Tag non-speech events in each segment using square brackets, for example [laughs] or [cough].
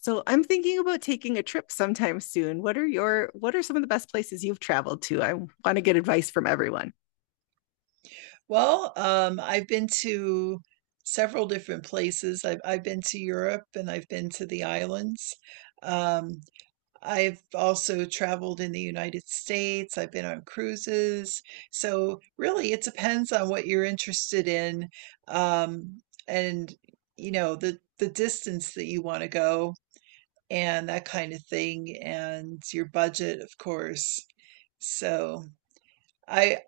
So I'm thinking about taking a trip sometime soon. What are some of the best places you've traveled to? I want to get advice from everyone. Well, I've been to several different places. I've been to Europe and I've been to the islands. Um, I've also traveled in the United States. I've been on cruises. So really, it depends on what you're interested in, um, and the distance that you want to go and that kind of thing, and your budget, of course. So. I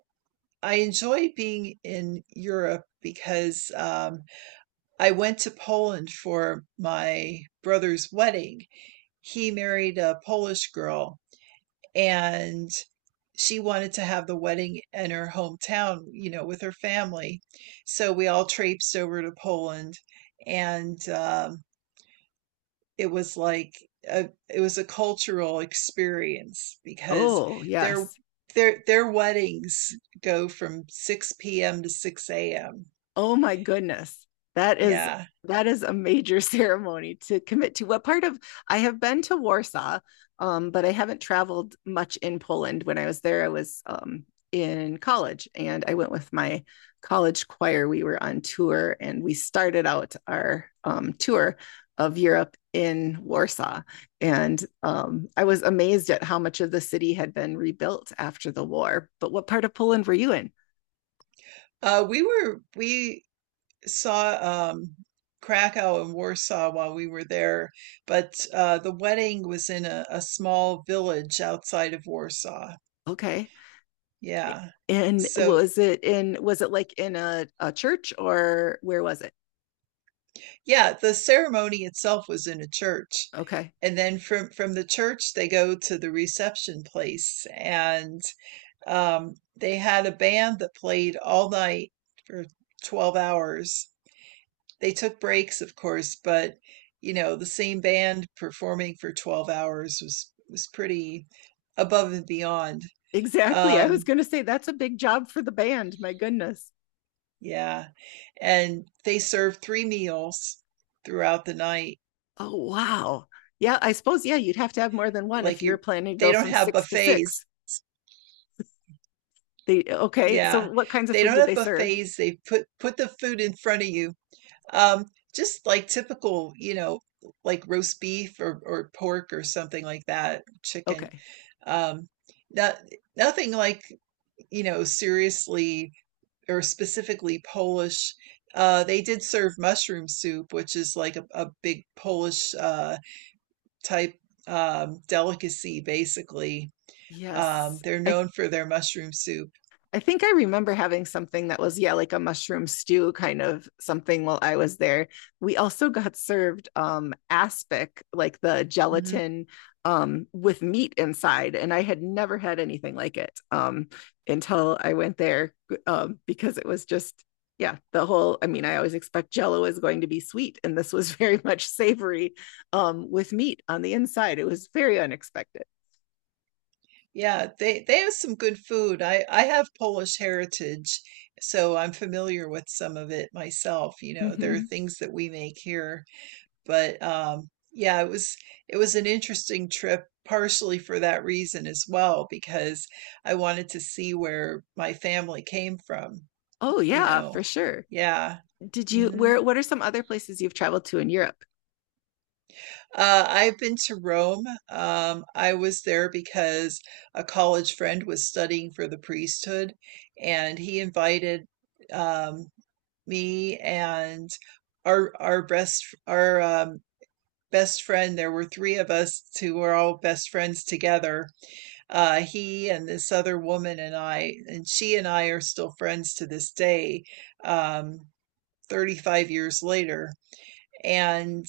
I enjoy being in Europe because I went to Poland for my brother's wedding. He married a Polish girl and she wanted to have the wedding in her hometown, with her family. So we all traipsed over to Poland and it was like it was a cultural experience because Oh, their yes. their weddings go from 6 p.m. to 6 a.m. Oh my goodness. That is Yeah. that is a major [laughs] ceremony to commit to. What part of I have been to Warsaw, but I haven't traveled much in Poland. When I was there, I was in college and I went with my college choir. We were on tour and we started out our tour of Europe in Warsaw. And I was amazed at how much of the city had been rebuilt after the war. But what part of Poland were you in? We saw Krakow and Warsaw while we were there, but the wedding was in a small village outside of Warsaw. Okay. Yeah. And So, was it like in a church or where was it? yeah, the ceremony itself was in a church. Okay. And then from the church they go to the reception place, and they had a band that played all night for 12 hours. They took breaks, of course, but the same band performing for 12 hours was pretty above and beyond. Exactly. I was Um gonna say that's a big job for the band. My goodness. yeah, and they served three meals throughout the night. Oh wow. Yeah, I suppose, yeah, you'd have to have more than one if Like you were you planning to they go don't from have six to six. buffets. They, okay. So Yeah. what kinds of They food don't did they have serve? buffets. They put the food in front of you. Um, just like typical, like roast beef or pork or something like that, chicken. Okay. Um, not, nothing like, seriously or specifically Polish. They did serve mushroom soup, which is like a big Polish type delicacy, basically. Yes. They're known for their mushroom soup. I think I remember having something that was, yeah, like a mushroom stew kind of something while I was there. We also got served aspic, like the Mhm. gelatin with meat inside, and I had never had anything like it until I went there because it was just, yeah, the whole I always expect jello is going to be sweet and this was [laughs] very much savory with meat on the inside. It was very unexpected. Yeah, they have some good food. I have Polish heritage, so I'm familiar with some of it myself. You know, there are Mm-hmm. things that we make here, but yeah, it was an interesting trip partially for that reason as well because I wanted to see where my family came from, Oh you yeah, know. for sure. Yeah. Did you hmm where what are some other places you've traveled to in Europe? I've been to Rome. I was there because a college friend was studying for the priesthood, and he invited um, me and our best friend. There were three of us who were all best friends together. He and this other woman and I, and she and I are still friends to this day, um, 35 years later. And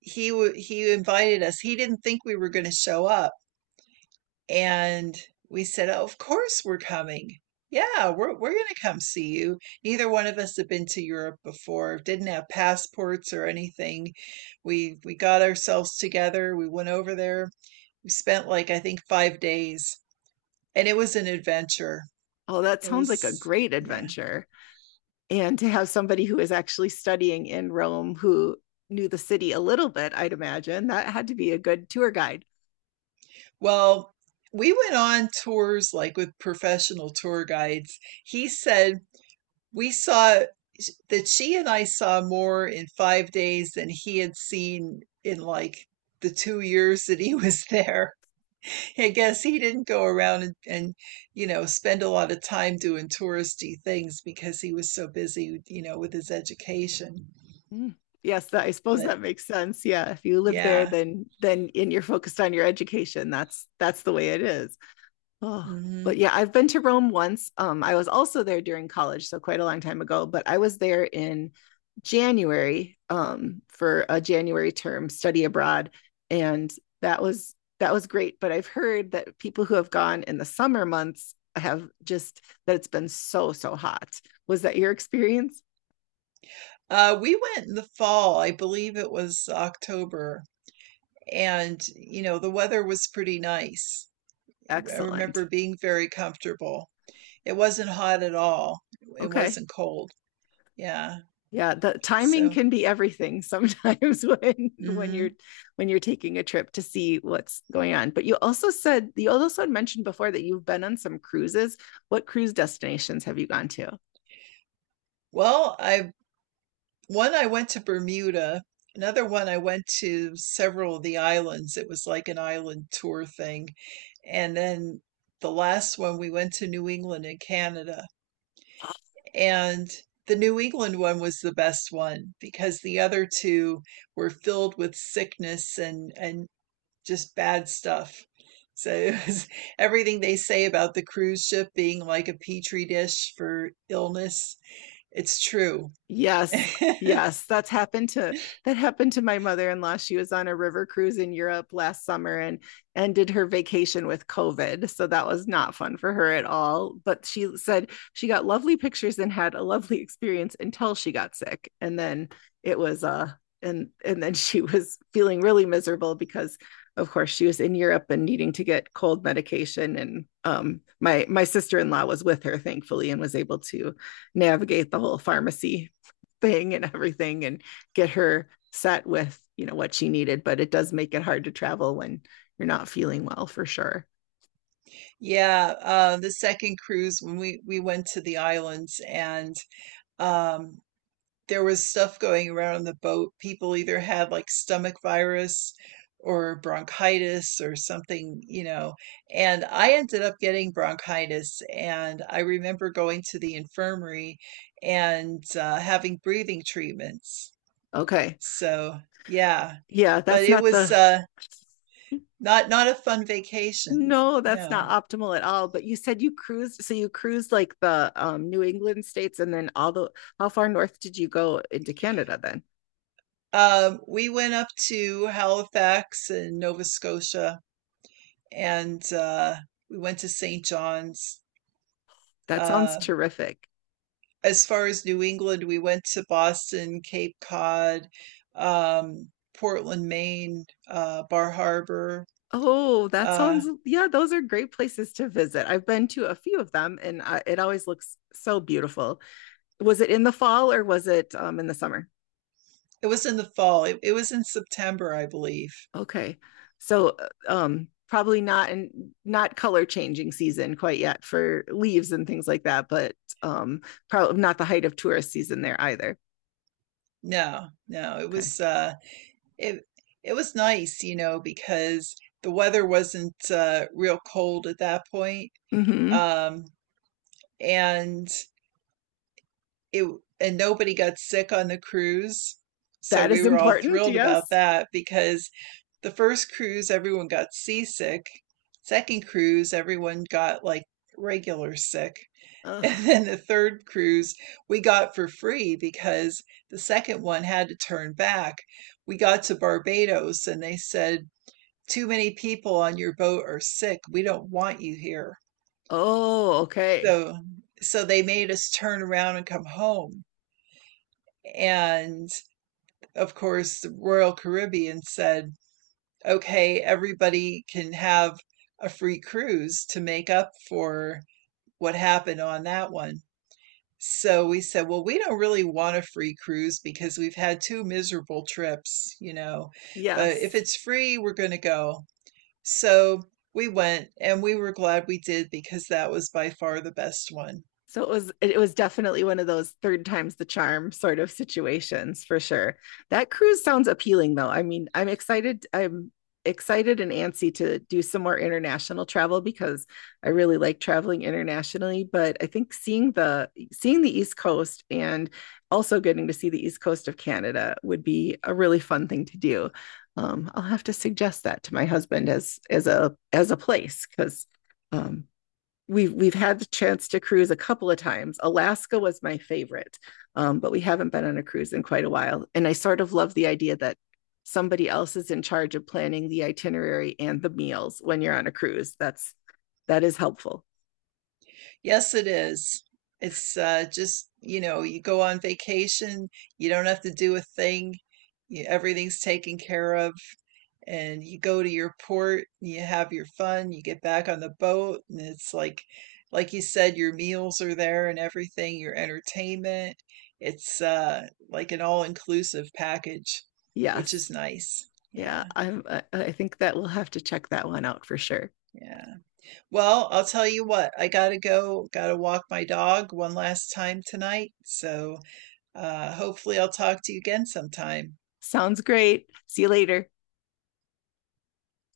he invited us. He didn't think we were going to show up, and we said, "Oh, of course we're coming. Yeah, we're going to come see you." Neither one of us had been to Europe before, didn't have passports or anything. We got ourselves together. We went over there. We spent like I think 5 days, and it was an adventure. Oh, that It sounds like a was, great yeah. adventure. And to have somebody who is actually studying in Rome who knew the city a little bit, I'd imagine that had to be a good tour guide. Well. We went on tours like with professional tour guides. He said we saw that she and I saw more in 5 days than he had seen in like the 2 years that he [laughs] was there. I guess he didn't go around and spend a lot of time doing touristy things because he was so busy, with his education. Mm. Yes, that, I suppose But, that makes sense. Yeah, if you live there, yeah. Then and you're focused on your education, that's the way it is. Oh, hmm but yeah, I've been to Rome once. I was also there during college, so quite a long time ago, but I was there in January, for a January term study abroad, and that was that was great. But I've heard that people who have gone in the summer months have just that it's been so, so hot. Was that your experience? We went in the fall, I believe it was October, and, the weather was pretty nice. I remember Excellent. being very comfortable. It wasn't hot at all. It Okay. wasn't cold. Yeah. Yeah, the timing So. can be everything sometimes [laughs] when you're hmm when you're taking a trip to see what's going on. But you also had mentioned before that you've been on some cruises. What cruise destinations have you gone to? well, I one I went to Bermuda. Another one I went to several of the islands. It was like an island tour thing. And then the last one we went to New England and Canada. And the New England one was the best one because the other two were filled with sickness and just bad stuff. So, [laughs] it was everything they say about the cruise ship being like a petri dish for illness, it's true. Yes. [laughs] Yes, that happened to my mother-in-law. She was on a river cruise in Europe last summer and ended her vacation with COVID. So that was not fun for her at all, but she said she got lovely pictures and had a lovely experience until she got sick. And then it was and then [laughs] she was feeling really miserable because of course she was in Europe and needing to get cold medication and my sister-in-law was with her, thankfully, and was able to navigate the whole pharmacy thing and everything and get her set with what she needed. But it does make it hard to travel when you're not feeling well, for sure. Yeah, the second cruise when we went to the islands and um there was stuff going around on the boat. People either had like stomach virus or bronchitis or something. And I ended up getting bronchitis. And I remember going to the infirmary and having breathing treatments. Okay. So, yeah, Yeah, but that's it not was the, not a fun vacation. no, that's No. not optimal at all. But you said you cruised, so you cruised like the New England states, and then all the, how far north did you go into Canada then? We went up to Halifax in Nova Scotia and we went to St. John's. That sounds Um, terrific. as far as New England, we went to Boston, Cape Cod, um, Portland, Maine, Bar Harbor. Oh, that Uh, sounds, yeah, those are great places to visit. I've been to a few of them, and I, it always looks so beautiful. Was it in the fall or was it in the summer? it was in the fall. It was in September, I believe. Okay, so probably not in, not color changing season quite yet for leaves and things like that, but um, probably not the height of tourist season there either. No, no, it Okay, was it it was nice, because the weather wasn't real cold at that point, mm-hmm. um, and it and nobody got sick on the cruise, so That we is were all important. thrilled about Yes. that because the first cruise everyone got seasick. Second cruise everyone got like regular sick. [laughs] Ugh. And then the third cruise we got for free because the second one had to turn back. We got to Barbados and they said too many people on your boat are sick, we don't want you here. Oh, okay. So so they made us turn around and come home. And of course the Royal Caribbean said, "Okay, everybody can have a free cruise to make up for what happened on that one." So we said, well, we don't really want a free cruise because we've had two miserable trips, but if Yes. it's free, we're going to go. So we went and we were glad we did because that was by far the best one. So it was definitely one of those third times the charm sort of situations, for sure. That cruise sounds appealing, though. I'm excited. I'm excited and antsy to do some more international travel because I really like traveling internationally, but I think seeing the East Coast, and also getting to see the East Coast of Canada, would be a really fun thing to do. I'll have to suggest that to my husband as a place because um, we've had the chance to cruise a couple of times. Alaska was my favorite, but we haven't been on a cruise in quite a while. And I sort of love the idea that somebody else is in charge of planning the itinerary and the meals when you're on a cruise. That is helpful. Yes, it is. It's just, you go on vacation, you don't have to do a thing, everything's taken care of. And you go to your port, you have your fun, you get back on the boat, and it's like you said, your meals are there and everything, your entertainment. It's like an all-inclusive package, which is Yes, nice. yeah, Yeah, I think that we'll have to check that one out for sure. yeah. Well, I'll tell you what, I gotta go, gotta walk my dog one last time tonight. So, hopefully I'll talk to you again sometime. Sounds great. See you later.